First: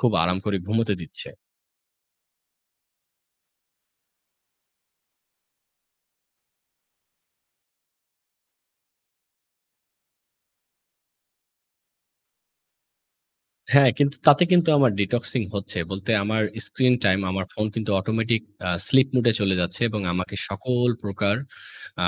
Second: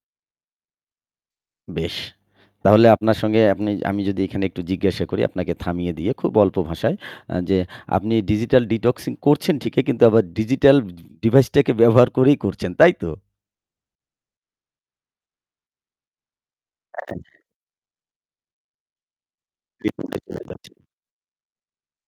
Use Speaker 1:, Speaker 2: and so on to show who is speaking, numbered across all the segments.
Speaker 1: খুব আরাম করে ঘুমোতে দিচ্ছে।
Speaker 2: বেশ। তাহলে আপনার সঙ্গে আপনি আমি যদি এখানে একটু জিজ্ঞাসা করি আপনাকে থামিয়ে দিয়ে খুব অল্প ভাষায় আ যে, আপনি digital detoxing করছেন ঠিকই কিন্তু আবার digital device টাকে ব্যবহার করেই করছেন, তাই তো?
Speaker 1: হ্যাঁ, কিন্তু তাতে কিন্তু আমার detoxing হচ্ছে বলতে আমার screen time
Speaker 2: হ্যাঁ।
Speaker 1: আমার ফোন কিন্তু automatic আ sleep mode এ চলে যাচ্ছে এবং আমাকে
Speaker 2: [unintelligible]
Speaker 1: সকল প্রকার আ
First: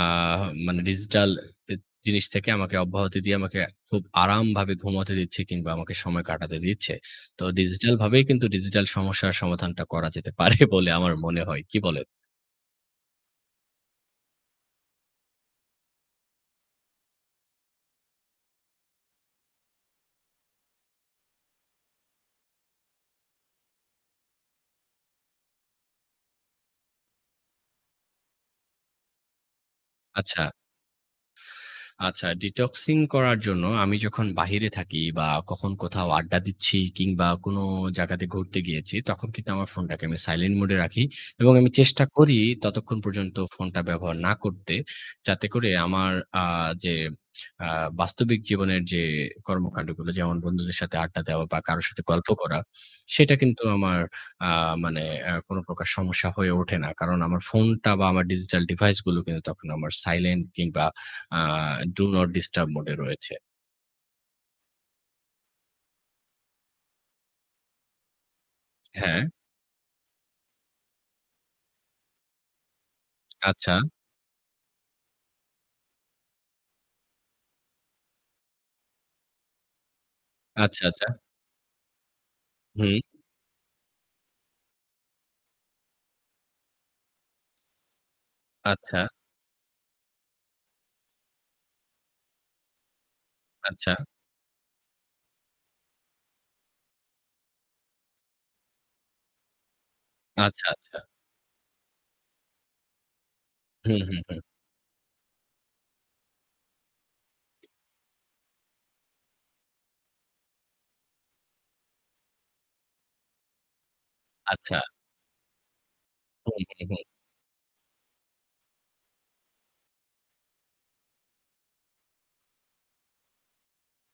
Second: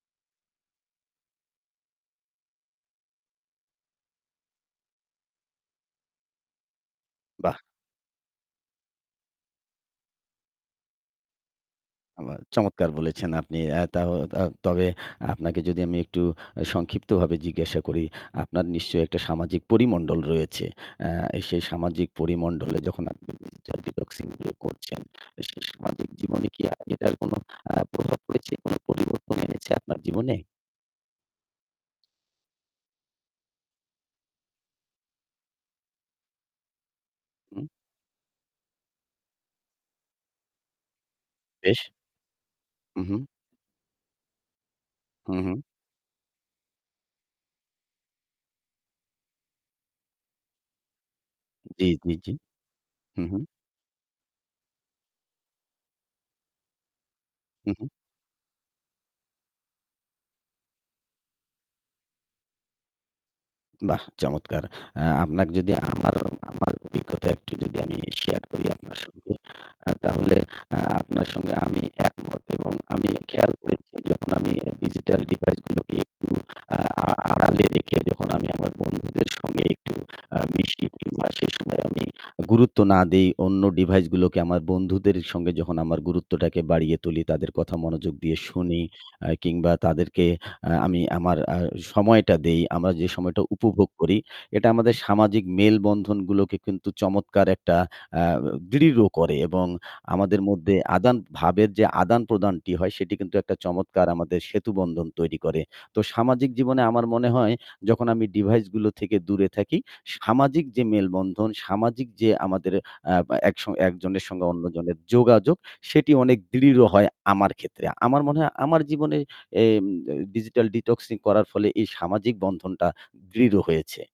Speaker 1: মানে digital জি-জিনিস থেকে আমাকে অব্যাহত দিয়ে আমাকে খুব আরামভাবে ঘুমাতে দিচ্ছে কিংবা আমাকে সময় কাটাতে দিচ্ছে। তো
Speaker 2: বাহ!
Speaker 1: digital ভাবেই কিন্তু digital সমস্যার সমাধানটা করা যেতে পারে বলে আমার মনে হয়। কি বলেন?
Speaker 2: আবা চমৎকার বলেছেন আপনি। আ তা-ত-তবে আপনাকে যদি আমি একটু আ সংক্ষিপ্তভাবে জিজ্ঞাসা করি, আপনার নিশ্চয়ই একটা সামাজিক পরিমণ্ডল রয়েছে। আ সেই সামাজিক পরিমন্ডলে যখন আপনি digital ডি-detoxing গুলো করছেন সে সামাজিক জীবনে কি আ এটার কোনো আ প্রভাব পড়েছে? কোনো পরিবর্তন এনেছে আপনার জীবনে?
Speaker 1: আচ্ছা। আচ্ছা, detoxing করার জন্য আমি যখন বাহিরে থাকি বা কখন কোথাও আড্ডা দিচ্ছি কিংবা কোন
Speaker 2: হুম।
Speaker 1: জায়গাতে ঘুরতে গিয়েছি তখন কিন্তু আমার ফোনটাকে আমি silent mode এ রাখি এবং আমি
Speaker 2: বেশ।
Speaker 1: চেষ্টা করি ততক্ষণ
Speaker 2: হু, হুম।
Speaker 1: পর্যন্ত ফোনটা ব্যবহার না করতে
Speaker 2: হু,
Speaker 1: যাতে
Speaker 2: হুম।
Speaker 1: করে আমার আ যে আ বাস্তবিক জীবনের যে কর্মকাণ্ডগুলো, যেমন বন্ধুদের সাথে আড্ডা দেওয়া বা কারো
Speaker 2: জি,
Speaker 1: সাথে
Speaker 2: জি,
Speaker 1: গল্প
Speaker 2: জি।
Speaker 1: করা।
Speaker 2: হু,
Speaker 1: সেটা
Speaker 2: হুম
Speaker 1: কিন্তু আমার আ মানে আ কোন প্রকার সমস্যা হয়ে ওঠে না। কারণ আমার
Speaker 2: হু, হুম।
Speaker 1: ফোনটা বা আমার digital device গুলোকে তখন আমার silent কিংবা আ Do not disturb mode এ রয়েছে।
Speaker 2: বাহ! চমৎকার! আ আপনাকে যদি আমার আমার অভিজ্ঞতা একটু যদি আমি share করি আপনার
Speaker 1: হ্যাঁ।
Speaker 2: সঙ্গে, আ তাহলে আ-আপনার সঙ্গে আমি একমত এবং আমি খেয়াল
Speaker 1: আচ্ছা।
Speaker 2: করেছি যখন আমি আ digital device গুলোকে একটু আ আড়ালে রেখে যখন আমি আমার বন্ধুদের সঙ্গে একটু আ
Speaker 1: আচ্ছা, আচ্ছা।
Speaker 2: [unintelligible] বা সে সময়ে আমি গুরুত্ব
Speaker 1: হুম।
Speaker 2: না দেই অন্য device গুলোকে, আমার বন্ধুদের সঙ্গে যখন আমার গুরুত্বটাকে বাড়িয়ে তুলি, তাদের কথা মনোযোগ দিয়ে শুনি
Speaker 1: আচ্ছা।
Speaker 2: আ কিংবা তাদেরকে আ আমি আমার আ সময়টা দেই, আমরা যে সময়টা উপভোগ
Speaker 1: আচ্ছা।
Speaker 2: করি এটা আমাদের সামাজিক মেলবন্ধনগুলোকে কিন্তু চমৎকার একটা আ দৃঢ় করে এবং আমাদের
Speaker 1: আচ্ছা,
Speaker 2: মধ্যে
Speaker 1: আচ্ছা।
Speaker 2: আদান ভাবের যে আদান-প্রদানটি হয় সেটি কিন্তু একটা
Speaker 1: হুম,
Speaker 2: চমৎকার
Speaker 1: হুম, হুম।
Speaker 2: আমাদের সেতুবন্ধন তৈরি করে। তো সামাজিক জীবনে আমার মনে হয় যখন আমি device গুলো থেকে দূরে থাকি, সামাজিক যে মেলবন্ধন, সামাজিক যে আমাদের আ একস একজনের সঙ্গে
Speaker 1: আচ্ছা।
Speaker 2: অন্যজনের যোগাযোগ, সেটি অনেক
Speaker 1: হুম,
Speaker 2: দৃঢ়
Speaker 1: হুম, হুম।
Speaker 2: হয় আমার ক্ষেত্রে। আমার মনে হয় আমার জীবনে এইম ত digital detoxing করার ফলে এই সামাজিক বন্ধনটা দৃঢ় হয়েছে।